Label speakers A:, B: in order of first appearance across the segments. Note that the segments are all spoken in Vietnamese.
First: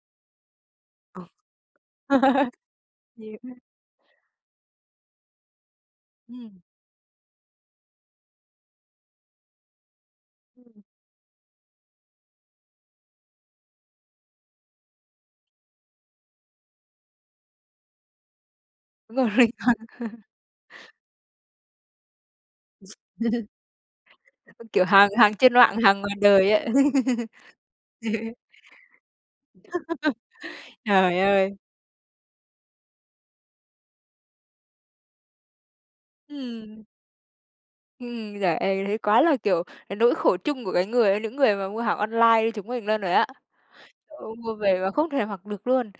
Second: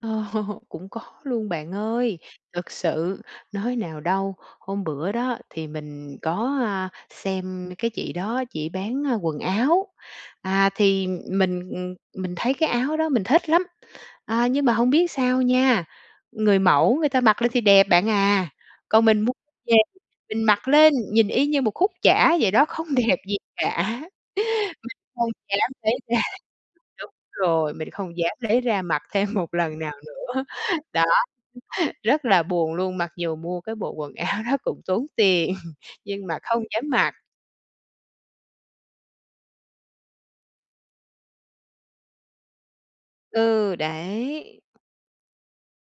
A: Cũng có
B: Ồ.
A: luôn bạn ơi. Thực sự,
B: Nhiều ha.
A: nói nào đâu, hôm bữa đó thì mình có,
B: Ừm.
A: à, xem cái chị đó, chỉ bán, a, quần áo. À,
B: Ừm.
A: thì mình, ừm, mình thấy cái áo đó mình thích lắm. À, nhưng mà hông biết sao nha, người mẫu người ta mặc lên thì đẹp bạn à, còn mình mu
B: Còn mình
A: về
B: mặc
A: mình mặc lên nhìn y như một khúc chả vậy đó, không đẹp gì cả!
B: Kiểu, hàng hàng
A: Mình không
B: trên
A: dám
B: mạng,
A: lấy
B: hàng ngoài
A: ra
B: đời á.
A: đúng rồi, mình không dám lấy ra mặc thêm một lần nào nữa. Đó,
B: Trời ơi!
A: rất là buồn luôn, mặc dù mua cái bộ quần áo đó cũng tốn tiền, nhưng mà không
B: Ừm.
A: dám mặc.
B: Ừm. Giời ơi! Thấy quá là, kiểu, cái nỗi khổ chung của cái người những người mà mua hàng online như chúng mình luôn rồi á.
A: Ừ,
B: Ôi, mua
A: đấy!
B: về mà không thể mặc được luôn.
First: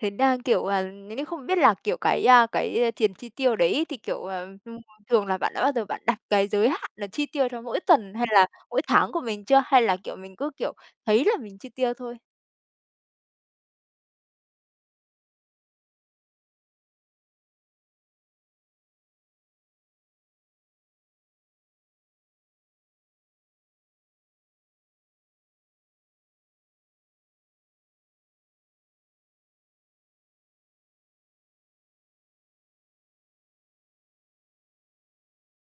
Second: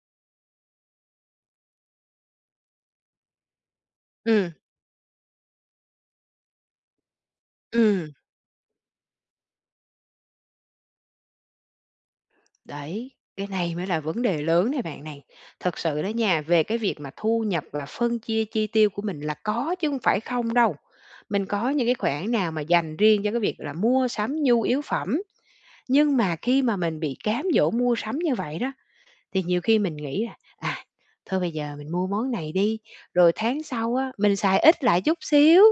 B: Thế đang, kiểu, à, những cái không biết là, kiểu, cái, à, cái tiền chi tiêu đấy thì, kiểu, ờ,
A: Ừm.
B: ừm, thường là bạn đã bao giờ bạn đặt cái giới hạn là chi tiêu cho mỗi
A: Ừm.
B: tuần hay là mỗi tháng của mình chưa, hay là, kiểu, mình cứ, kiểu, thấy là mình chi tiêu thôi?
A: Đấy, cái này mới là vấn đề lớn này bạn này. Thật sự đó nha, về cái việc mà thu nhập, là phân chia chi tiêu của mình là có chứ hông phải không đâu. Mình có những cái khoản nào mà dành riêng cho cái việc là mua sắm nhu yếu phẩm. Nhưng mà khi mà mình bị cám dỗ mua sắm như vậy đó, thì nhiều khi mình nghĩ là, à, thôi bây giờ mình mua món này đi, rồi tháng sau á, mình xài ít lại chút xíu,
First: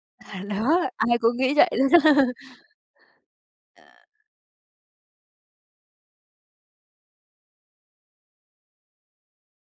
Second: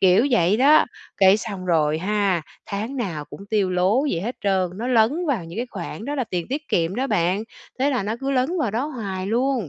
A: kiểu
B: À,
A: vậy
B: đó.
A: đó.
B: Ai cũng
A: Cái
B: nghĩ
A: xong
B: vậy luôn.
A: rồi ha, tháng nào cũng tiêu lố vậy hết trơn, nó lấn vào những cái khoản đó là tiền tiết kiệm đó bạn. Thế là nó cứ lấn vào đó hoài luôn.